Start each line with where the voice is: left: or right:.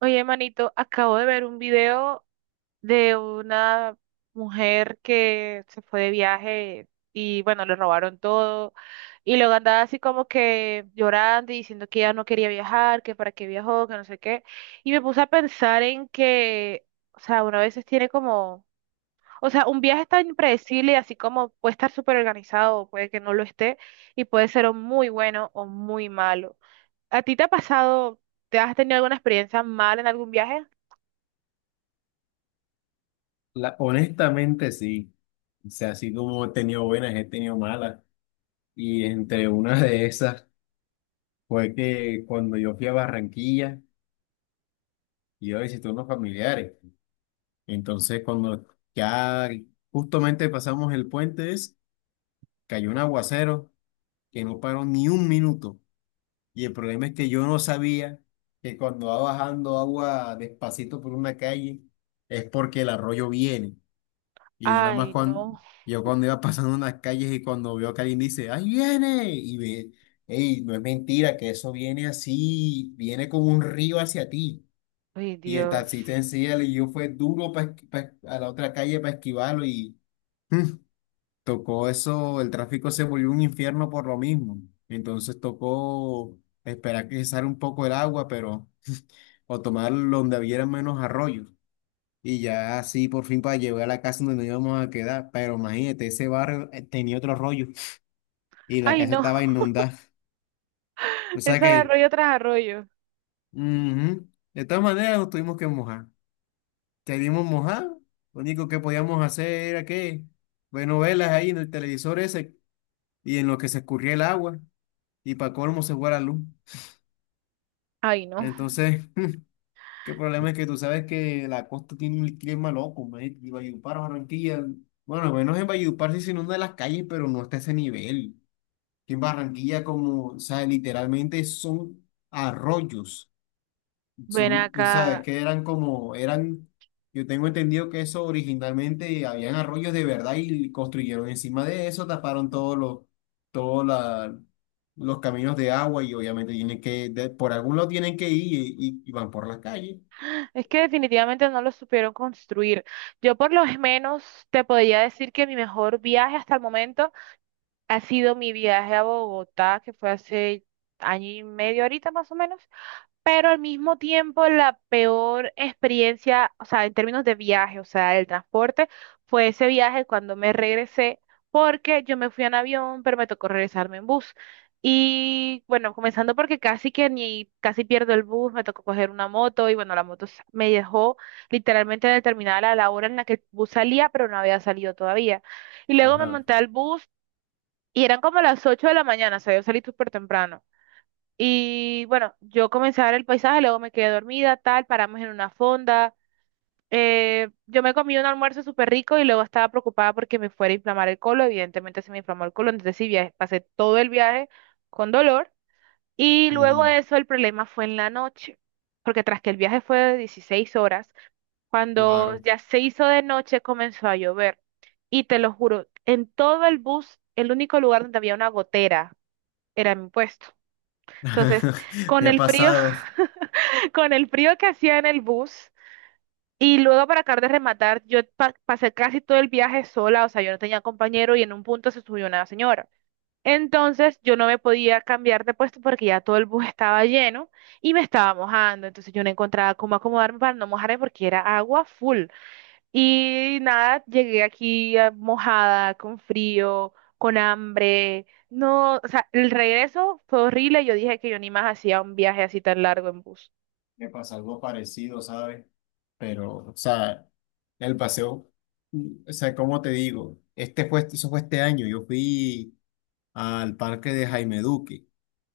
right: Oye, manito, acabo de ver un video de una mujer que se fue de viaje y bueno, le robaron todo y luego andaba así como que llorando y diciendo que ella no quería viajar, que para qué viajó, que no sé qué. Y me puse a pensar en que, o sea, uno a veces tiene como, o sea, un viaje es tan impredecible, así como puede estar súper organizado, puede que no lo esté y puede ser o muy bueno o muy malo. ¿A ti te ha pasado, te has tenido alguna experiencia mal en algún viaje?
left: Honestamente sí. O sea, así como he tenido buenas, he tenido malas. Y entre una de esas fue que cuando yo fui a Barranquilla, yo visité unos familiares. Entonces, cuando ya justamente pasamos el puente, cayó un aguacero que no paró ni un minuto. Y el problema es que yo no sabía que cuando va bajando agua despacito por una calle, es porque el arroyo viene. Y yo nada más
right: Ay,
left: cuando,
right: no.
left: yo cuando iba pasando unas calles y cuando veo que alguien dice, ¡ahí viene! Y ve, ¡ey! No es mentira que eso viene así, viene como un río hacia ti.
right: Ay,
left: Y el taxista
right: Dios.
left: encima le dio fue duro a la otra calle para esquivarlo y mm, tocó eso, el tráfico se volvió un infierno por lo mismo. Entonces tocó esperar que cesara un poco el agua, pero o tomar donde hubiera menos arroyos. Y ya así por fin para llegar a la casa donde nos íbamos a quedar. Pero imagínate, ese barrio tenía otro rollo y la
right: Ay,
left: casa
right: no.
left: estaba inundada. O sea
right: Ese
left: que,
right: arroyo tras arroyo.
left: ujú. De todas maneras nos tuvimos que mojar. Queríamos mojar, lo único que podíamos hacer era que ver novelas ahí en el televisor ese y en lo que se escurría el agua y para colmo se fue la luz.
right: Ay, no.
left: Entonces, qué problema es que tú sabes que la costa tiene un clima loco, man, y Valledupar, Barranquilla. Bueno, al menos en Valledupar sí se inunda las calles, pero no está a ese nivel, que en Barranquilla, como, o sea, literalmente son arroyos.
right: Ven
left: Son, esa,
right: acá.
left: que eran como, eran, yo tengo entendido que eso originalmente habían arroyos de verdad y construyeron encima de eso, taparon todos los, todos la- los caminos de agua y obviamente tienen que, por algún lado tienen que ir y van por las calles.
right: Es que definitivamente no lo supieron construir. Yo por lo menos te podría decir que mi mejor viaje hasta el momento ha sido mi viaje a Bogotá, que fue hace año y medio ahorita más o menos. Pero al mismo tiempo la peor experiencia, o sea, en términos de viaje, o sea, el transporte, fue ese viaje cuando me regresé, porque yo me fui en avión, pero me tocó regresarme en bus. Y bueno, comenzando porque casi que ni, casi pierdo el bus, me tocó coger una moto y bueno, la moto me dejó literalmente en el terminal a la hora en la que el bus salía, pero no había salido todavía. Y luego me
left: Ajá.
right: monté al bus y eran como las 8 de la mañana, o sea, yo salí súper temprano. Y bueno, yo comencé a ver el paisaje, luego me quedé dormida, tal, paramos en una fonda. Yo me comí un almuerzo súper rico y luego estaba preocupada porque me fuera a inflamar el colon. Evidentemente se me inflamó el colon, entonces sí, pasé todo el viaje con dolor. Y luego
left: Ujú.
right: de eso el problema fue en la noche, porque tras que el viaje fue de 16 horas, cuando
left: Claro.
right: ya se hizo de noche comenzó a llover. Y te lo juro, en todo el bus, el único lugar donde había una gotera era mi puesto. Entonces, con
left: Me ha
right: el frío,
left: pasado.
right: con el frío que hacía en el bus y luego para acabar de rematar, yo pasé casi todo el viaje sola, o sea, yo no tenía compañero y en un punto se subió una señora. Entonces yo no me podía cambiar de puesto porque ya todo el bus estaba lleno y me estaba mojando, entonces yo no encontraba cómo acomodarme para no mojarme porque era agua full. Y nada, llegué aquí mojada, con frío, con hambre. No, o sea, el regreso fue horrible, yo dije que yo ni más hacía un viaje así tan largo en bus.
left: Me pasó algo parecido, ¿sabes? Pero, o sea, el paseo, o sea, ¿cómo te digo? Este fue, eso fue este año. Yo fui al parque de Jaime Duque,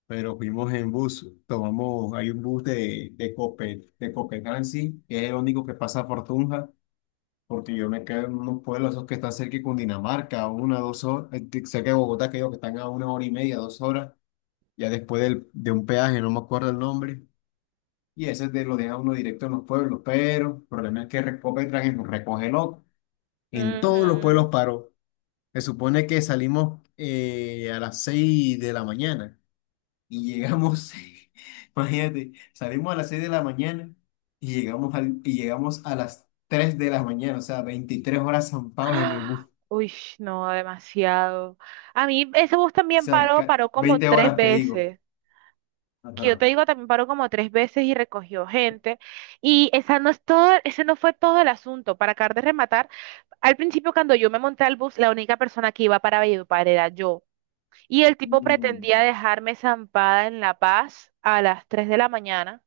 left: pero fuimos en bus. Tomamos, hay un bus de Copenhague, que es el único que pasa por Tunja, porque yo me quedo en unos pueblos esos que están cerca de Cundinamarca, a una, dos horas, cerca de Bogotá, que digo que están a una hora y media, dos horas, ya después de un peaje, no me acuerdo el nombre. Y ese lo deja uno directo en los pueblos, pero el problema es que Recopetran es un recoge loco. En todos los
right: Ujú.
left: pueblos paró. Se supone que salimos a las 6 de la mañana y llegamos, imagínate, salimos a las 6 de la mañana y llegamos, y llegamos a las 3 de la mañana, o sea, 23 horas zampados en el bus.
right: ¡Ah!
left: O
right: Uy, no, demasiado. A mí ese bus también
left: sea,
right: paró, paró como
left: 20
right: tres
left: horas que digo.
right: veces. Que yo
left: Ajá.
right: te digo, también paró como tres veces y recogió gente. Y esa no es todo, ese no fue todo el asunto. Para acabar de rematar, al principio cuando yo me monté al bus, la única persona que iba para Valledupar era yo. Y el tipo
left: Mm.
right: pretendía dejarme zampada en La Paz a las 3 de la mañana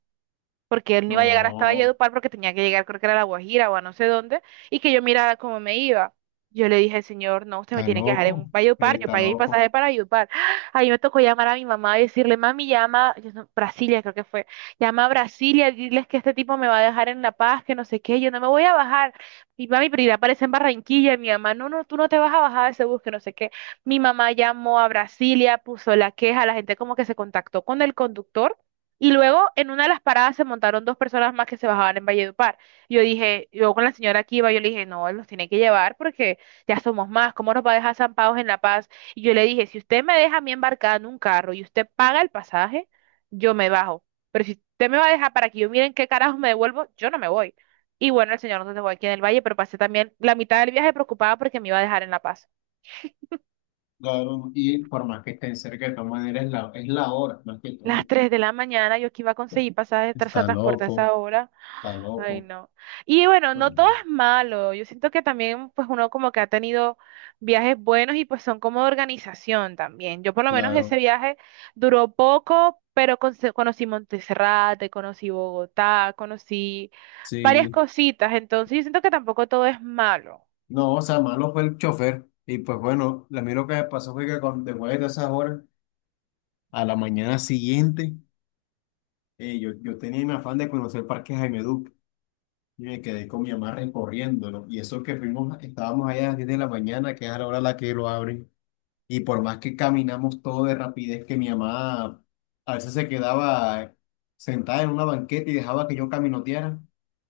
right: porque él no iba a llegar hasta
left: No,
right: Valledupar porque tenía que llegar, creo que era a La Guajira o a no sé dónde, y que yo mirara cómo me iba. Yo le dije, señor, no, usted me
left: está
right: tiene que dejar
left: loco,
right: en
left: él
right: Valledupar, yo
left: está
right: pagué mi pasaje
left: loco.
right: para Valledupar. Ahí me tocó llamar a mi mamá y decirle, mami, llama, yo no- Brasilia creo que fue, llama a Brasilia, diles que este tipo me va a dejar en La Paz, que no sé qué, yo no me voy a bajar. Y mami, pero irá aparece en Barranquilla, y mi mamá, no, no, tú no te vas a bajar de ese bus, que no sé qué. Mi mamá llamó a Brasilia, puso la queja, la gente como que se contactó con el conductor y luego en una de las paradas se montaron 2 personas más que se bajaban en Valledupar. Yo dije, yo con la señora que iba, yo le dije, no, él nos tiene que llevar porque ya somos más, ¿cómo nos va a dejar zampados en La Paz? Y yo le dije, si usted me deja a mí embarcada en un carro y usted paga el pasaje, yo me bajo. Pero si usted me va a dejar para que yo miren qué carajos me devuelvo, yo no me voy. Y bueno, el señor nos dejó aquí en el valle, pero pasé también la mitad del viaje preocupada porque me iba a dejar en La Paz.
left: Claro, y por más que estén cerca, de todas maneras es la, hora, más que
right: Las
left: todo.
right: 3 de la mañana, yo que iba a conseguir pasaje de
left: Está
right: transporte a esa
left: loco.
right: hora.
left: Está
right: Ay,
left: loco.
right: no. Y bueno, no todo
left: Bueno,
right: es malo. Yo siento que también, pues uno como que ha tenido viajes buenos y pues son como de organización también. Yo por lo menos ese
left: claro.
right: viaje duró poco, pero conocí Monteserrate, conocí Bogotá, conocí varias
left: Sí,
right: cositas. Entonces yo siento que tampoco todo es malo.
left: no, o sea, malo fue el chofer. Y pues bueno, a mí lo que me pasó fue que cuando, después de esas horas, a la mañana siguiente, yo tenía mi afán de conocer el Parque Jaime Duque. Y me quedé con mi mamá recorriéndolo. Y eso que fuimos, estábamos allá a las 10 de la mañana, que es a la hora a la que lo abren. Y por más que caminamos todo de rapidez, que mi mamá a veces se quedaba sentada en una banqueta y dejaba que yo caminoteara.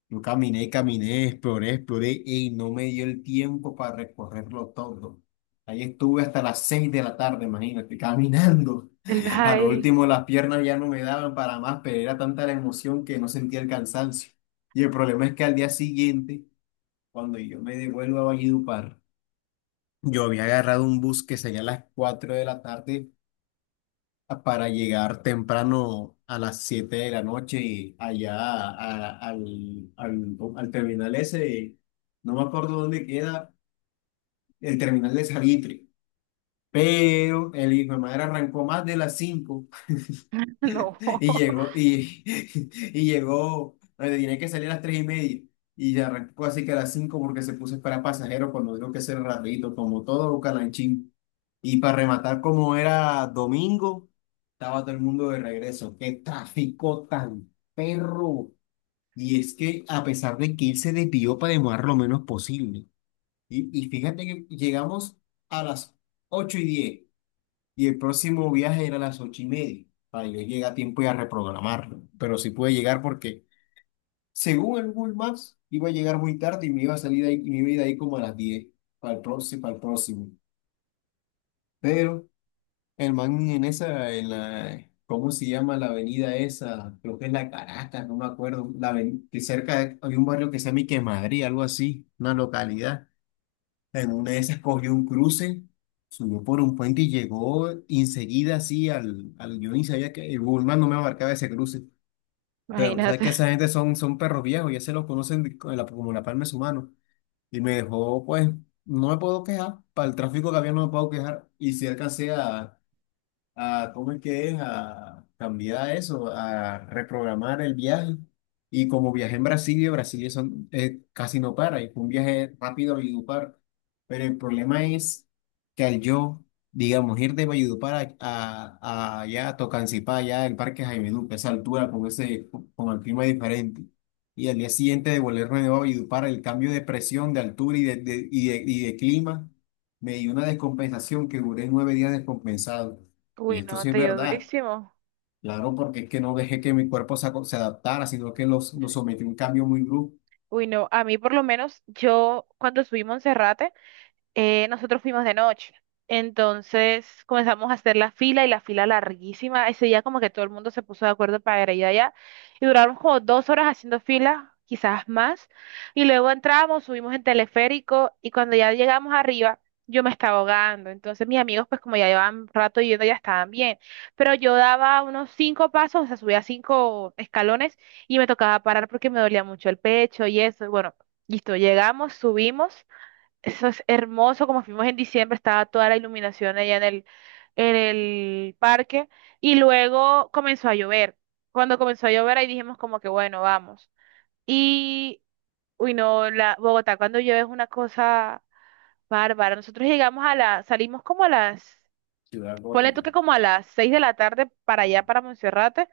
left: Yo caminé, caminé, exploré, exploré y no me dio el tiempo para recorrerlo todo. Ahí estuve hasta las 6 de la tarde, imagínate, caminando.
right: El
left: A lo
right: viaje,
left: último las piernas ya no me daban para más, pero era tanta la emoción que no sentía el cansancio. Y el problema es que al día siguiente, cuando yo me devuelvo a Valledupar, yo había agarrado un bus que salía a las 4 de la tarde para llegar temprano a las 7 de la noche y allá al terminal ese, no me acuerdo dónde queda, el terminal de Salitre, pero el hijo de madre arrancó más de las 5.
right: no,
left: Y llegó, y, y llegó, donde tenía que salir a las 3:30. Y arrancó así que a las 5 porque se puso para pasajeros cuando digo que ser rapidito, como todo calanchín. Y para rematar, como era domingo, estaba todo el mundo de regreso. ¡Qué tráfico tan perro! Y es que a pesar de que él se desvió para demorar lo menos posible. Y fíjate que llegamos a las 8:10 y el próximo viaje era a las 8:30, para yo llegar a tiempo y a reprogramarlo. Pero sí pude llegar porque, según el Google Maps, iba a llegar muy tarde y me iba a salir de ahí, y me iba a ir de ahí como a las 10 para el próximo, para el próximo. Pero el man en esa, en la, ¿cómo se llama la avenida esa? Creo que es la Caracas, no me acuerdo. Que cerca hay un barrio que se llama Ique Madrid, algo así, una localidad. En una de esas cogió un cruce, subió por un puente y llegó enseguida así al, yo ni sabía que el Google Maps no me marcaba ese cruce. Pero sabes
right: imagínate.
left: que esa gente son, perros viejos, ya se los conocen como la palma de su mano. Y me dejó, pues, no me puedo quejar, para el tráfico que había no me puedo quejar. Y si alcancé ¿cómo es que es? A cambiar eso, a reprogramar el viaje. Y como viajé en Brasilia, Brasilia son, casi no para, y fue un viaje rápido a Valledupar. Pero el problema es que al yo, digamos, ir de Valledupar a allá, a Tocancipá, allá el Parque Jaime Duque, esa altura, con ese, con el clima diferente. Y al día siguiente de volverme de nuevo a Valledupar, el cambio de presión, de altura y de clima, me dio una descompensación que duré 9 días descompensado. Y
right: Uy,
left: esto
right: no,
left: sí es
right: te dio
left: verdad,
right: durísimo.
left: claro, porque es que no dejé que mi cuerpo se adaptara, sino que lo sometí a un cambio muy brusco.
right: Uy, no, a mí por lo menos yo cuando subí Monserrate, nosotros fuimos de noche. Entonces comenzamos a hacer la fila y la fila larguísima. Ese día como que todo el mundo se puso de acuerdo para ir allá y duramos como 2 horas haciendo fila, quizás más. Y luego entramos, subimos en teleférico y cuando ya llegamos arriba, yo me estaba ahogando. Entonces mis amigos pues como ya llevaban rato yendo ya estaban bien. Pero yo daba unos cinco pasos, o sea, subía cinco escalones y me tocaba parar porque me dolía mucho el pecho y eso. Y bueno, listo, llegamos, subimos. Eso es hermoso, como fuimos en diciembre, estaba toda la iluminación allá en el parque y luego comenzó a llover. Cuando comenzó a llover ahí dijimos como que bueno, vamos. Y, uy, no, Bogotá cuando llueve es una cosa bárbara. Nosotros llegamos a salimos como a
left: Ciudad
right: ponle tú
left: gótica.
right: que como a las 6 de la tarde para allá, para Monserrate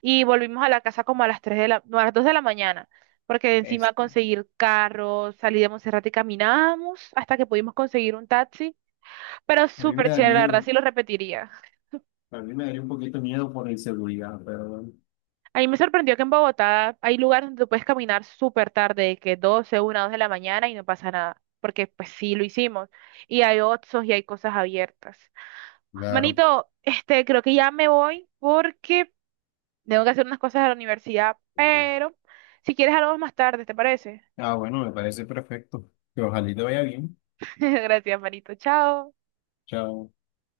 right: y volvimos a la casa como a las 3 de la, no, a las 2 de la mañana, porque encima
left: Es-
right: conseguir carros, salí de Monserrate y caminamos hasta que pudimos conseguir un taxi, pero
left: A mí me
right: súper
left: da
right: chévere, la verdad,
left: miedo,
right: sí lo repetiría.
left: a mí me daría un poquito de miedo por la inseguridad, pero bueno.
right: A mí me sorprendió que en Bogotá hay lugares donde tú puedes caminar súper tarde, que 12, 1, 2 de la mañana y no pasa nada, porque pues sí lo hicimos, y hay Oxxos y hay cosas abiertas.
left: Claro.
right: Manito, este, creo que ya me voy porque tengo que hacer unas cosas a la universidad, pero si quieres hablamos más tarde, ¿te parece?
left: Ah, bueno, me parece perfecto. Que ojalá y te vaya bien.
right: Gracias, Marito. Chao.
left: Chao.